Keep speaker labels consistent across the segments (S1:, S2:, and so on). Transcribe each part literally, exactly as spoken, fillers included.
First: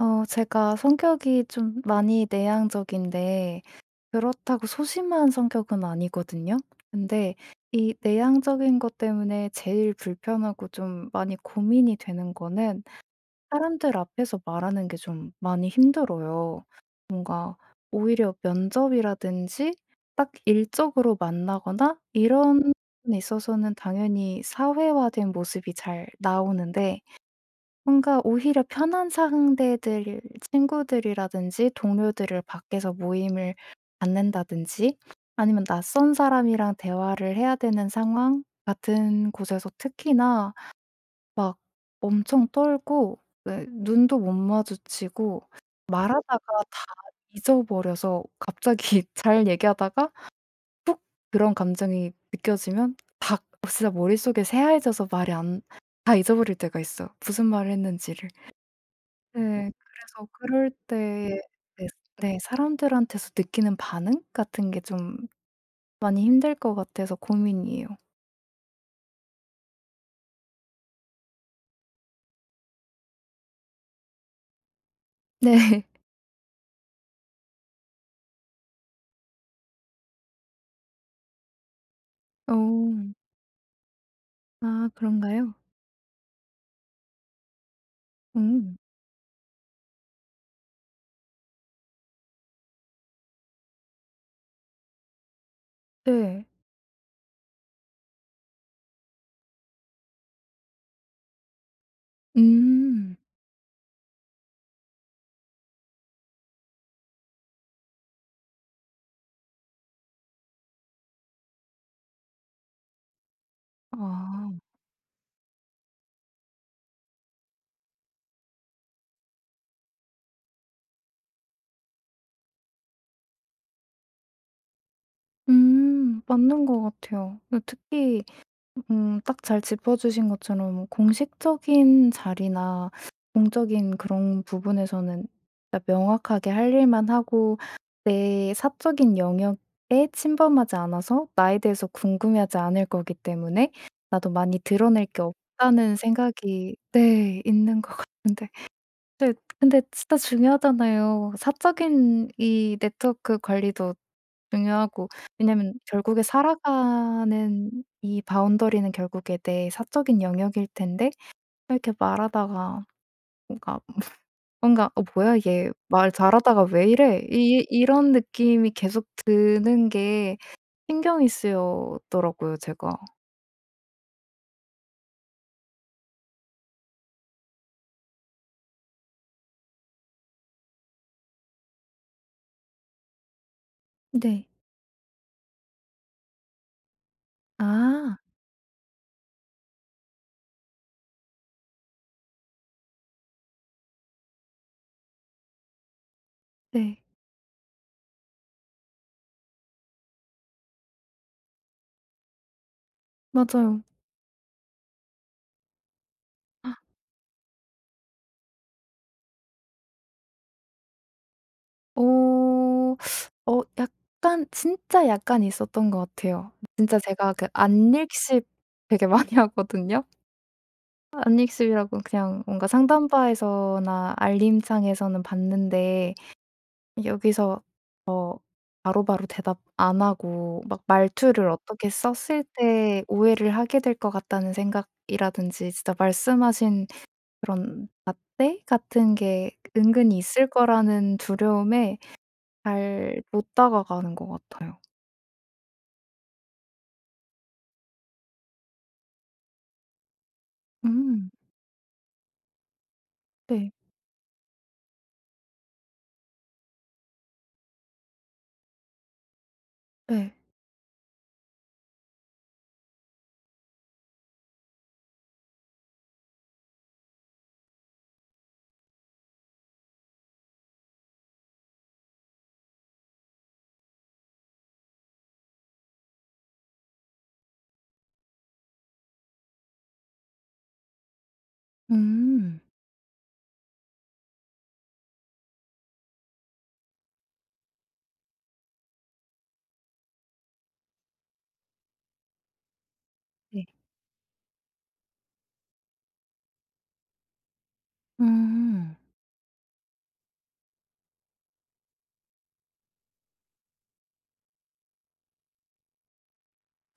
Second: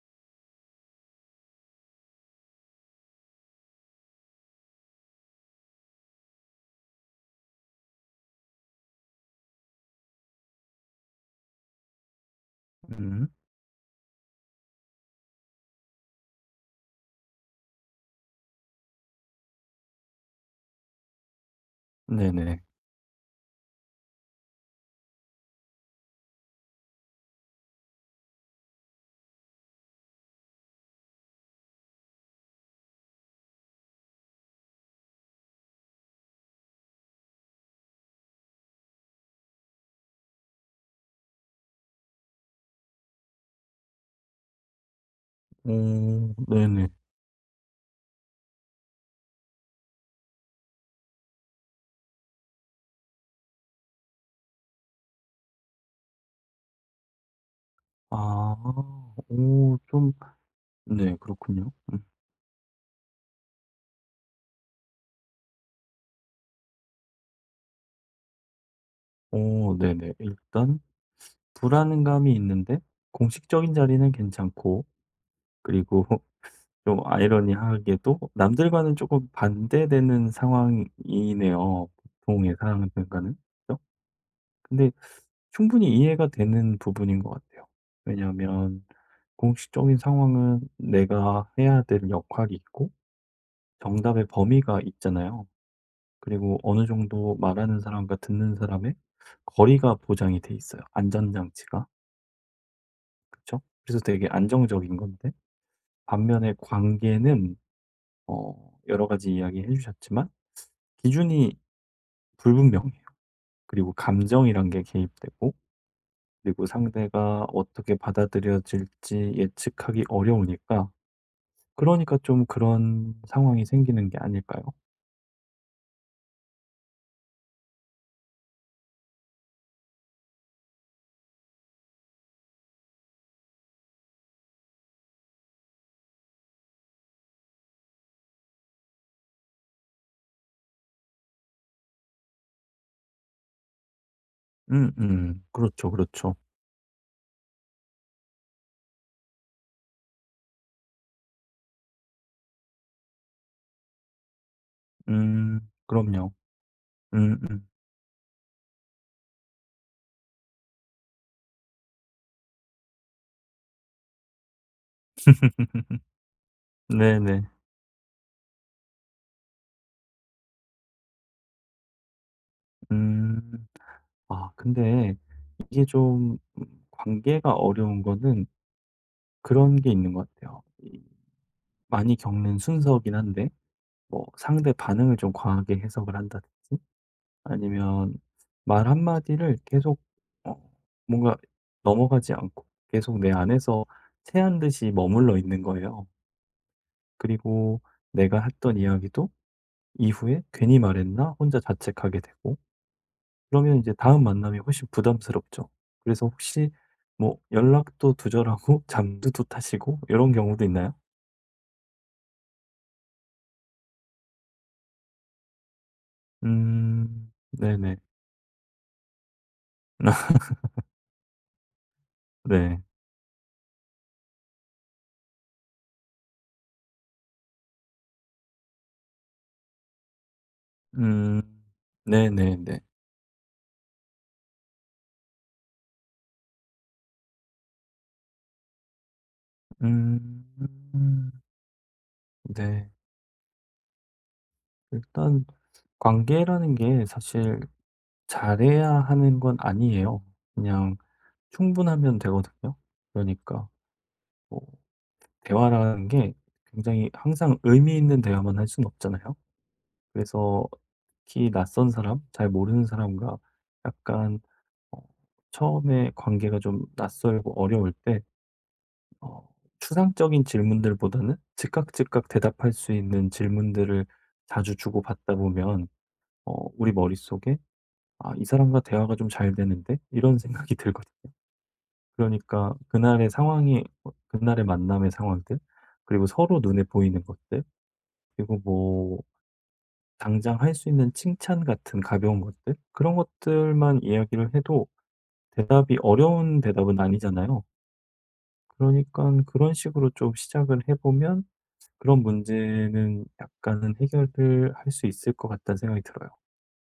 S1: 어 제가 성격이 좀 많이 내향적인데 그렇다고 소심한 성격은 아니거든요. 근데 이 내향적인 것 때문에 제일 불편하고 좀 많이 고민이 되는 거는
S2: 음.
S1: 사람들 앞에서 말하는 게 좀 많이 힘들어요. 뭔가 오히려 면접이라든지 딱 일적으로 만나거나
S2: 네네.
S1: 이런 데 있어서는 당연히 사회화된 모습이 잘 나오는데 뭔가 오히려 편한 상대들 친구들이라든지 동료들을 밖에서 모임을 갖는다든지 아니면 낯선 사람이랑 대화를 해야 되는 상황 같은 곳에서 특히나 막 엄청 떨고, 네, 눈도 못 마주치고
S2: 오,
S1: 말하다가 다
S2: 네네.
S1: 잊어버려서 갑자기 잘 얘기하다가 푹 그런 감정이 느껴지면 다, 진짜 머릿속에 새하얘져서 말이 안, 다 잊어버릴 때가 있어 무슨 말을
S2: 아.
S1: 했는지를. 네.
S2: 오, 좀,
S1: 그래서 그럴
S2: 네,
S1: 때
S2: 그렇군요.
S1: 네.
S2: 음.
S1: 네. 사람들한테서 느끼는 반응 같은 게 좀 많이 힘들 것 같아서 고민이에요.
S2: 오, 네네. 일단 불안감이 있는데 공식적인 자리는 괜찮고,
S1: 네.
S2: 그리고 좀 아이러니하게도 남들과는 조금 반대되는 상황이네요,
S1: 어.
S2: 보통의 상황들과는. 그죠?
S1: 아,
S2: 근데
S1: 그런가요?
S2: 충분히 이해가 되는 부분인 것 같아요.
S1: 음.
S2: 왜냐하면 공식적인 상황은 내가 해야 될 역할이 있고 정답의 범위가 있잖아요.
S1: 네.
S2: 그리고 어느 정도 말하는 사람과 듣는 사람의 거리가 보장이 돼 있어요, 안전장치가.
S1: 음.
S2: 그쵸? 그래서 되게 안정적인 건데, 반면에 관계는 어 여러 가지 이야기해 주셨지만 기준이 불분명해요. 그리고
S1: 아.
S2: 감정이란 게 개입되고, 그리고 상대가 어떻게 받아들여질지 예측하기 어려우니까, 그러니까 좀 그런 상황이 생기는 게 아닐까요?
S1: 음. 맞는 것 같아요. 그 특히 음 딱 잘 짚어 주신 것처럼 공식적인 자리나 공적인 그런 부분에서는 진짜 명확하게 할 일만 하고 내 사적인 영역에 침범하지 않아서 나에 대해서 궁금해하지 않을 거기 때문에 나도 많이 드러낼 게
S2: 음음. 그렇죠,
S1: 없다는
S2: 그렇죠.
S1: 생각이, 네, 있는 것 같은데. 네. 근데 진짜 중요하잖아요. 사적인 이 네트워크 관리도 중요하고
S2: 음.
S1: 왜냐면 결국에
S2: 그럼요. 음음.
S1: 살아가는 이 바운더리는 결국에 내 사적인 영역일 텐데 이렇게 말하다가 뭔가 뭔가 '어 뭐야 얘 말 잘하다가 왜 이래?'
S2: 네네.
S1: 이 이런 느낌이 계속 드는 게 신경이 쓰였더라고요 제가.
S2: 음. 아, 근데 이게 좀 음 관계가 어려운 거는 그런 게 있는 것 같아요. 이 많이 겪는 순서긴 한데, 뭐
S1: 네.
S2: 상대 반응을 좀 과하게 해석을 한다든지, 아니면
S1: 아.
S2: 말 한마디를 계속 어 뭔가 넘어가지 않고 계속 내 안에서 체한 듯이 머물러 있는 거예요.
S1: 네.
S2: 그리고 내가 했던 이야기도 이후에 '괜히 말했나?' 혼자 자책하게 되고, 그러면
S1: 맞아요.
S2: 이제 다음 만남이 훨씬 부담스럽죠. 그래서 혹시 뭐 연락도 두절하고 잠도 또 타시고 이런 경우도 있나요?
S1: 어. 어 약간 진짜 약간 있었던 것 같아요. 진짜
S2: 음.
S1: 제가 그
S2: 네네.
S1: 안읽씹 되게 많이 하거든요. 안읽씹이라고 그냥 뭔가
S2: 네.
S1: 상담바에서나 알림창에서는 봤는데 여기서 바로바로 대답 안 하고 막
S2: 음.
S1: 말투를 어떻게 썼을
S2: 네네네.
S1: 때 오해를 하게 될 것 같다는 생각이라든지 진짜 말씀하신 그런 잣대 같은 게 은근히
S2: 음.
S1: 있을 거라는 두려움에
S2: 네.
S1: 잘 못 다가가는 것 같아요.
S2: 일단 관계라는 게 사실 잘해야 하는 건 아니에요. 그냥
S1: 음.
S2: 충분하면 되거든요. 그러니까
S1: 네.
S2: 뭐 대화라는 게 굉장히 항상 의미 있는 대화만 할 수는 없잖아요.
S1: 네.
S2: 그래서 특히 낯선 사람, 잘 모르는 사람과 약간 어 처음에 관계가 좀 낯설고 어려울 때 어 추상적인 질문들보다는 즉각 즉각 대답할 수 있는 질문들을 자주 주고받다 보면 어 우리 머릿속에 '아, 이 사람과 대화가 좀 잘 되는데?' 이런 생각이 들거든요.
S1: 음.
S2: 그러니까 그날의 상황이 어 그날의 만남의 상황들, 그리고 서로 눈에 보이는 것들, 그리고 뭐 당장 할 수 있는 칭찬 같은 가벼운 것들? 그런
S1: 네.
S2: 것들만 이야기를 해도 대답이 어려운 대답은 아니잖아요. 그러
S1: 음.
S2: 니까 그런 식으로 좀 시작을 해 보면 그런 문제는 약간은 해결을 할 수 있을 것 같다는 생각이 들어요.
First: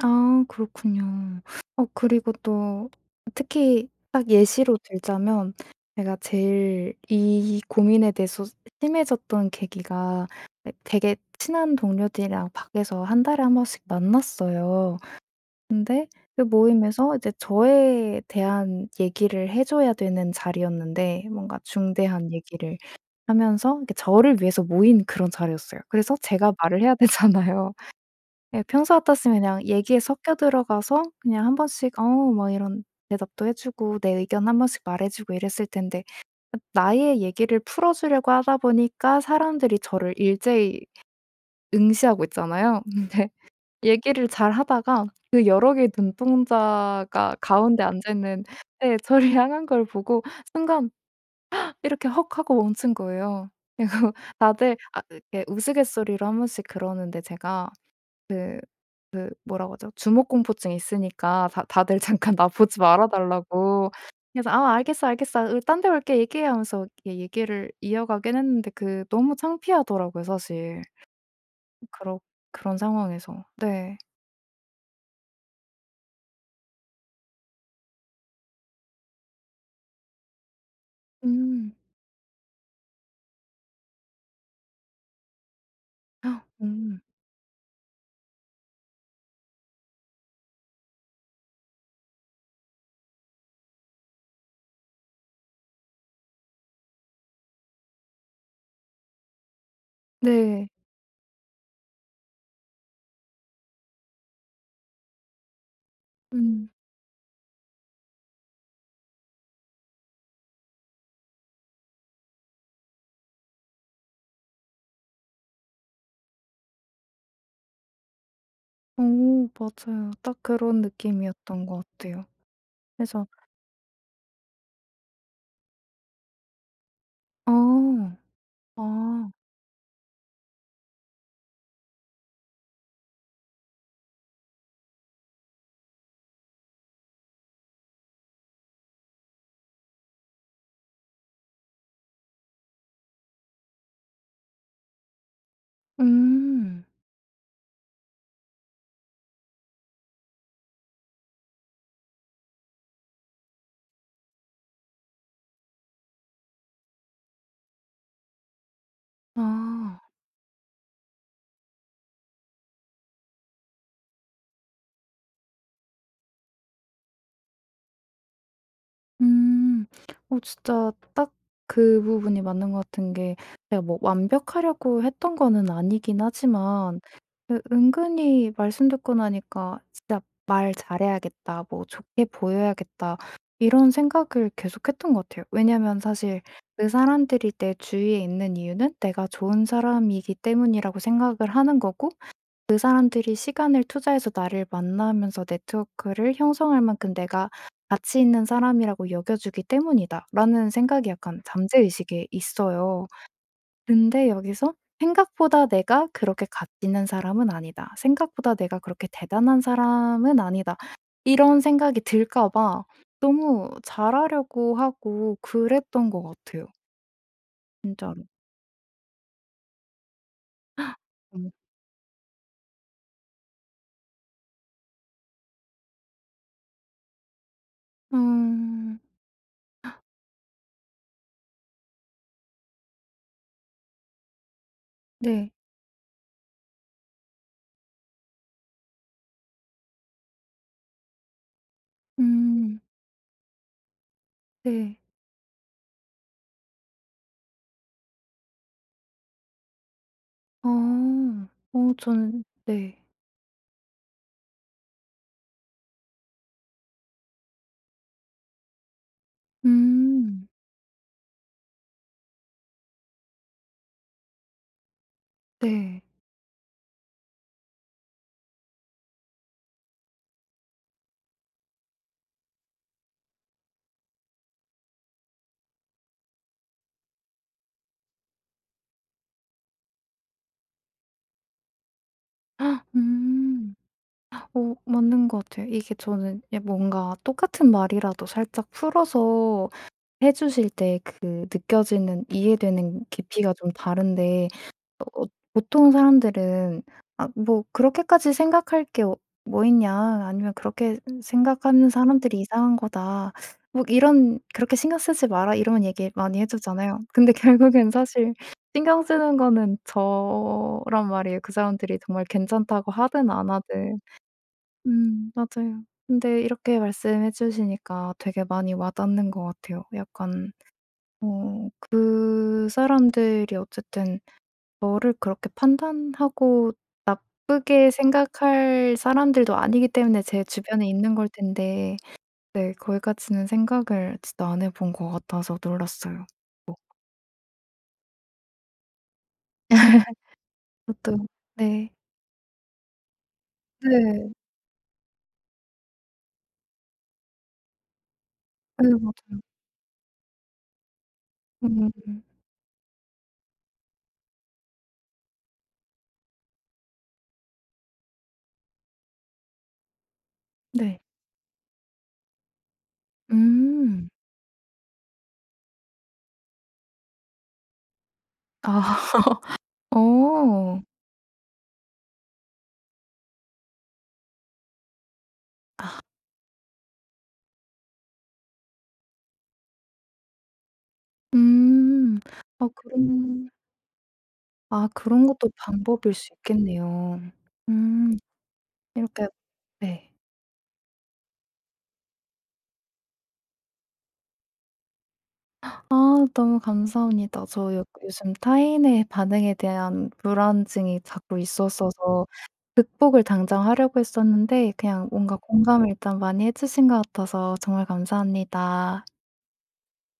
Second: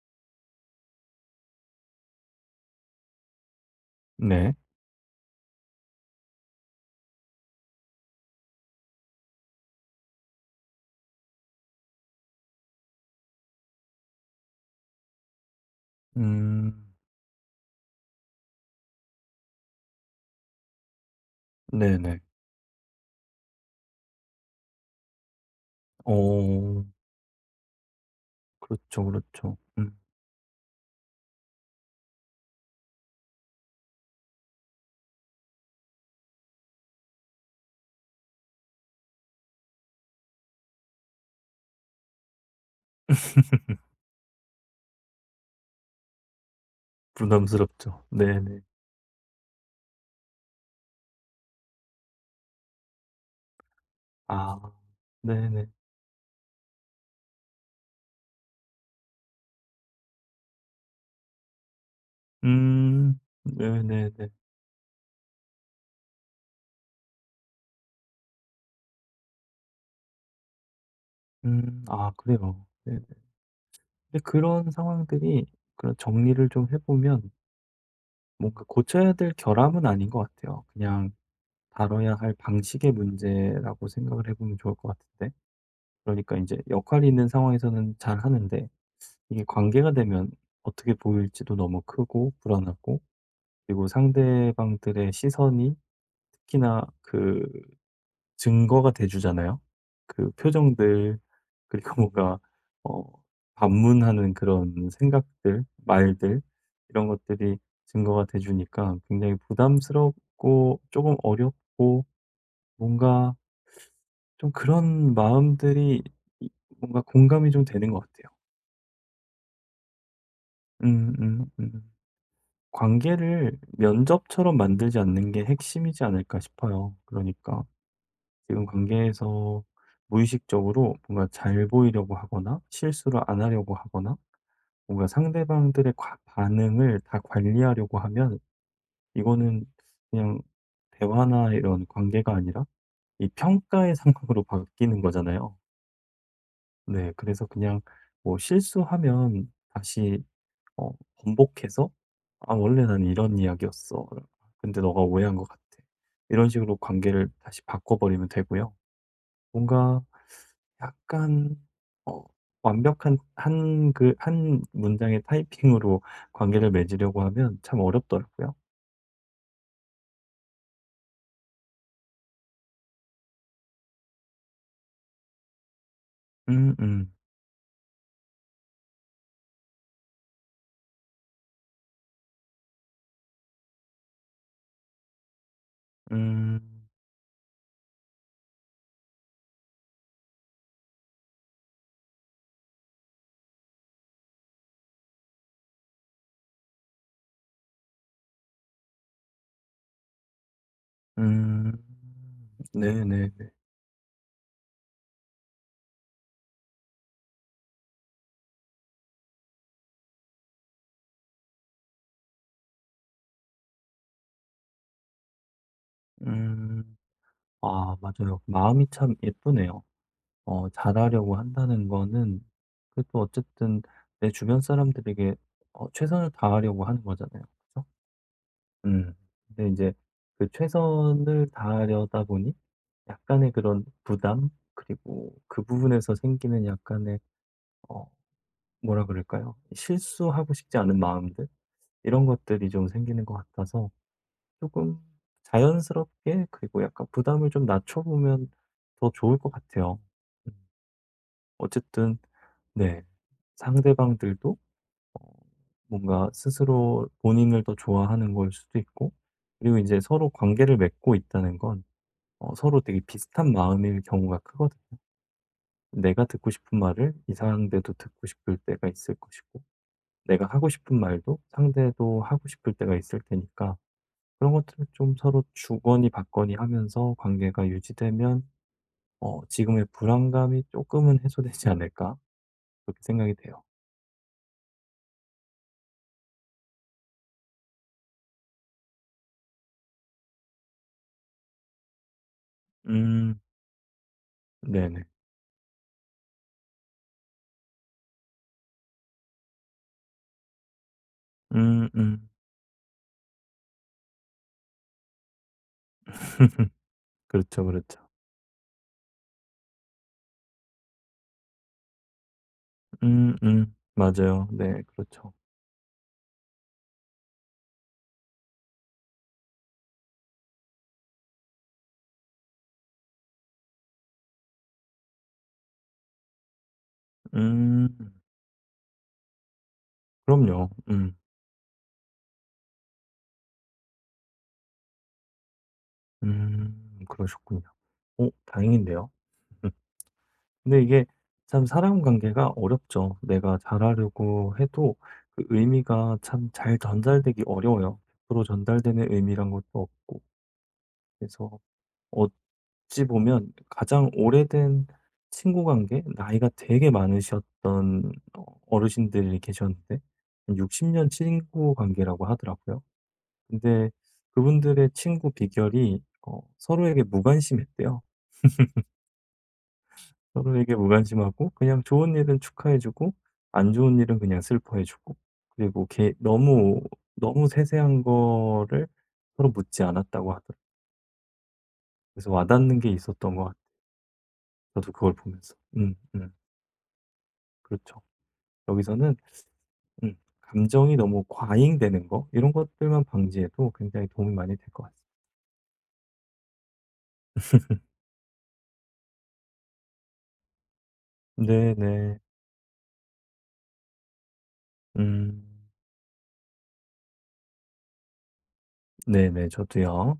S1: 아, 그렇군요. 어 그리고 또 특히 딱
S2: 네.
S1: 예시로 들자면 제가 제일 이 고민에 대해서 심해졌던 계기가, 예, 되게 친한 동료들이랑 밖에서 한 달에 한 번씩 만났어요. 근데 그
S2: 음.
S1: 모임에서 이제 저에 대한 얘기를 해 줘야 되는 자리였는데 뭔가
S2: 네네.
S1: 중대한 얘기를 하면서 이렇게 저를 위해서 모인 그런 자리였어요. 그래서 제가 말을
S2: 어.
S1: 해야 되잖아요. 예, 평소
S2: 그렇죠,
S1: 같았으면
S2: 그렇죠.
S1: 그냥
S2: 음.
S1: 얘기에 섞여 들어가서 그냥 한 번씩 어 뭐 이런 대답도 해 주고 내 의견 한 번씩 말해 주고 이랬을 텐데 나의 얘기를 풀어 주려고 하다 보니까 사람들이 저를 일제히 응시하고 있잖아요. 근데 얘기를 잘하다가 그 여러 개의 눈동자가 가운데
S2: 부담스럽죠.
S1: 앉아 있는,
S2: 네네.
S1: 네, 저를 향한 걸 보고 순간 이렇게 헉 하고 멈춘 거예요.
S2: 아.
S1: 다들 아 이렇게
S2: 네네.
S1: 우스갯소리로 한 번씩 그러는데 제가 그 그 뭐라고 하죠? 주목공포증이 있으니까 다 다들 잠깐 나 보지 말아
S2: 음.
S1: 달라고.
S2: 네네네.
S1: 그래서 "아 알겠어, 알겠어. 딴 데 올게 얘기해." 하면서 이렇게 얘기를 이어가긴 했는데 그 너무 창피하더라고요 사실.
S2: 음. 아,
S1: 그런
S2: 그래요.
S1: 그런
S2: 네.
S1: 상황에서. 네.
S2: 근데 그런 상황들이, 그런 정리를 좀 해보면, 뭔가 고쳐야 될 결함은 아닌 것 같아요. 그냥
S1: 음.
S2: 다뤄야 할 방식의 문제라고 생각을 해보면 좋을 것 같은데. 그러니까
S1: 헉,
S2: 이제
S1: 음.
S2: 역할이 있는 상황에서는 잘 하는데, 이게 관계가 되면 어떻게 보일지도 너무 크고 불안하고, 그리고 상대방들의 시선이 특히나 그 증거가 돼 주잖아요. 그
S1: 네.
S2: 표정들, 그리고 뭔가 어 반문하는 그런 생각들, 말들,
S1: 음.
S2: 이런 것들이 증거가 돼 주니까 굉장히 부담스럽고 조금 어렵고, 뭔가 좀 그런 마음들이, 이 뭔가 공감이 좀 되는 것 같아요.
S1: 오, 맞아요. 딱 그런
S2: 음 음
S1: 느낌이었던 것
S2: 음.
S1: 같아요. 그래서
S2: 관계를 면접처럼 만들지 않는 게 핵심이지 않을까 싶어요.
S1: 어.
S2: 그러니까 지금
S1: 아.
S2: 관계에서 무의식적으로 뭔가 잘 보이려고 하거나 실수를 안 하려고 하거나 뭔가 상대방들의 과- 반응을 다 관리하려고 하면, 이거는 그냥 대화나 이런 관계가 아니라 이 평가의 상황으로 바뀌는 거잖아요.
S1: 음.
S2: 네, 그래서 그냥 뭐 실수하면 다시, 어, 번복해서 '아, 원래 난 이런 이야기였어. 근데 너가 오해한 것 같아.' 이런 식으로 관계를 다시 바꿔버리면 되고요.
S1: 아.
S2: 뭔가 약간 어 완벽한 한 그 한 문장의 타이핑으로 관계를 맺으려고 하면 참 어렵더라고요.
S1: 음. 어 진짜 딱 그 부분이 맞는 것 같은 게 제가 뭐 완벽하려고 했던 거는 아니긴
S2: 음
S1: 하지만
S2: 음.
S1: 그 은근히 말씀 듣고 나니까 '진짜 말 잘해야겠다. 뭐 좋게 보여야겠다.' 이런 생각을 계속했던 것 같아요. 왜냐면 사실 그
S2: 음.
S1: 사람들이 내 주위에 있는 이유는 내가 좋은 사람이기 때문이라고 생각을 하는 거고 그 사람들이 시간을 투자해서 나를 만나면서 네트워크를 형성할 만큼 내가 가치 있는 사람이라고 여겨주기 때문이다.'라는 생각이 약간
S2: 음.
S1: 잠재의식에 있어요.
S2: 네네네.
S1: 근데 여기서 '생각보다 내가 그렇게 가치 있는 사람은 아니다. 생각보다 내가 그렇게 대단한 사람은 아니다.' 이런 생각이 들까 봐 너무 잘하려고 하고 그랬던 것 같아요
S2: 음. 아,
S1: 진짜로.
S2: 맞아요. 마음이 참 예쁘네요. 어 잘하려고
S1: 음.
S2: 한다는 거는 그래도 어쨌든 내 주변 사람들에게 어 최선을 다하려고 하는 거잖아요.
S1: 음.
S2: 음. 근데 이제 그 최선을 다하려다 보니 약간의 그런 부담, 그리고
S1: 네.
S2: 그 부분에서 생기는 약간의 어 뭐라 그럴까요? 실수하고 싶지 않은 마음들, 이런 것들이
S1: 음.
S2: 좀 생기는 것 같아서 조금
S1: 네.
S2: 자연스럽게, 그리고 약간 부담을 좀 낮춰 보면 더 좋을 것 같아요. 음
S1: 어. 어
S2: 어쨌든
S1: 저는 네.
S2: 네, 상대방들도 어, 뭔가 스스로 본인을 더 좋아하는 걸 수도 있고, 그리고 이제 서로
S1: 음.
S2: 관계를 맺고 있다는 건 어, 서로 되게 비슷한 마음일 경우가 크거든요.
S1: 네.
S2: 내가 듣고 싶은 말을 이 상대도 듣고 싶을 때가 있을 것이고, 내가 하고 싶은 말도 상대도 하고 싶을 때가 있을 테니까, 그런 것들을 좀 서로 주거니 받거니 하면서 관계가 유지되면, 어, 지금의 불안감이 조금은 해소되지 않을까?
S1: 헉,
S2: 그렇게 생각이 돼요.
S1: 음. 어 맞는 것 같아요. 이게 저는 야, 뭔가 똑같은 말이라도 살짝 풀어서 해 주실 때 그 느껴지는 이해되는
S2: 음,
S1: 깊이가 좀 다른데
S2: 네네.
S1: 어 보통 사람들은 '아 뭐 그렇게까지 생각할 게 어 뭐 있냐.' 아니면 '그렇게 생각하는
S2: 음, 음.
S1: 사람들이 이상한 거다.' 뭐 이런 '그렇게 신경 쓰지 마라.' 이런 얘기 많이 해 주잖아요. 근데
S2: 그렇죠,
S1: 결국엔
S2: 그렇죠.
S1: 사실 신경 쓰는 거는 저란 말이에요. 그 사람들이 정말 괜찮다고 하든
S2: 음
S1: 안
S2: 음.
S1: 하든.
S2: 맞아요. 네,
S1: 음,
S2: 그렇죠.
S1: 맞아요. 근데 이렇게 말씀해 주시니까 되게 많이 와닿는 것 같아요. 약간 어 그 사람들이 어쨌든 저를 그렇게 판단하고 나쁘게
S2: 음.
S1: 생각할 사람들도 아니기 때문에 제
S2: 그럼요.
S1: 주변에 있는
S2: 음.
S1: 걸 텐데, 네, 거기까지는 생각을 진짜 안 해본 것 같아서 놀랐어요.
S2: 음.
S1: 뭐
S2: 그러셨군요. 오, 다행인데요. 음. 근데 이게
S1: 그것도
S2: 참
S1: 네.
S2: 사람 관계가 어렵죠. 내가
S1: 네.
S2: 잘하려고 해도 그 의미가 참 잘 전달되기 어려워요. 일 프로
S1: 네
S2: 전달되는
S1: 맞아요.
S2: 의미란 것도 없고. 그래서
S1: 음,
S2: 어찌 보면 가장 오래된 친구 관계, 나이가 되게 많으셨던 어, 어르신들이 계셨는데,
S1: 네.
S2: 육십 년 친구 관계라고 하더라고요. 근데
S1: 음.
S2: 그분들의 친구 비결이 어, 서로에게 무관심했대요.
S1: 아.
S2: 서로에게
S1: 어.
S2: 무관심하고, 그냥 좋은 일은 축하해주고, 안 좋은 일은 그냥 슬퍼해주고, 그리고 개- 너무, 너무 세세한 거를 서로 묻지 않았다고 하더라고요.
S1: 음.
S2: 그래서
S1: 아
S2: 와닿는 게 있었던 것
S1: 그런
S2: 같아요,
S1: 아
S2: 저도 그걸
S1: 그런 것도
S2: 보면서. 음,
S1: 방법일 수
S2: 음.
S1: 있겠네요.
S2: 그렇죠.
S1: 음.
S2: 여기서는
S1: 이렇게 네.
S2: 음 감정이 너무 과잉되는 거, 이런 것들만 방지해도 굉장히 도움이 많이 될 것 같습니다.
S1: 아, 너무 감사합니다. 저 요 요즘 타인의 반응에 대한 불안증이 자꾸
S2: 네네.
S1: 있었어서 극복을 당장 하려고 했었는데 그냥 뭔가
S2: 음.
S1: 공감을 일단 많이 해 주신 것 같아서 정말 감사합니다.
S2: 네네. 저도요.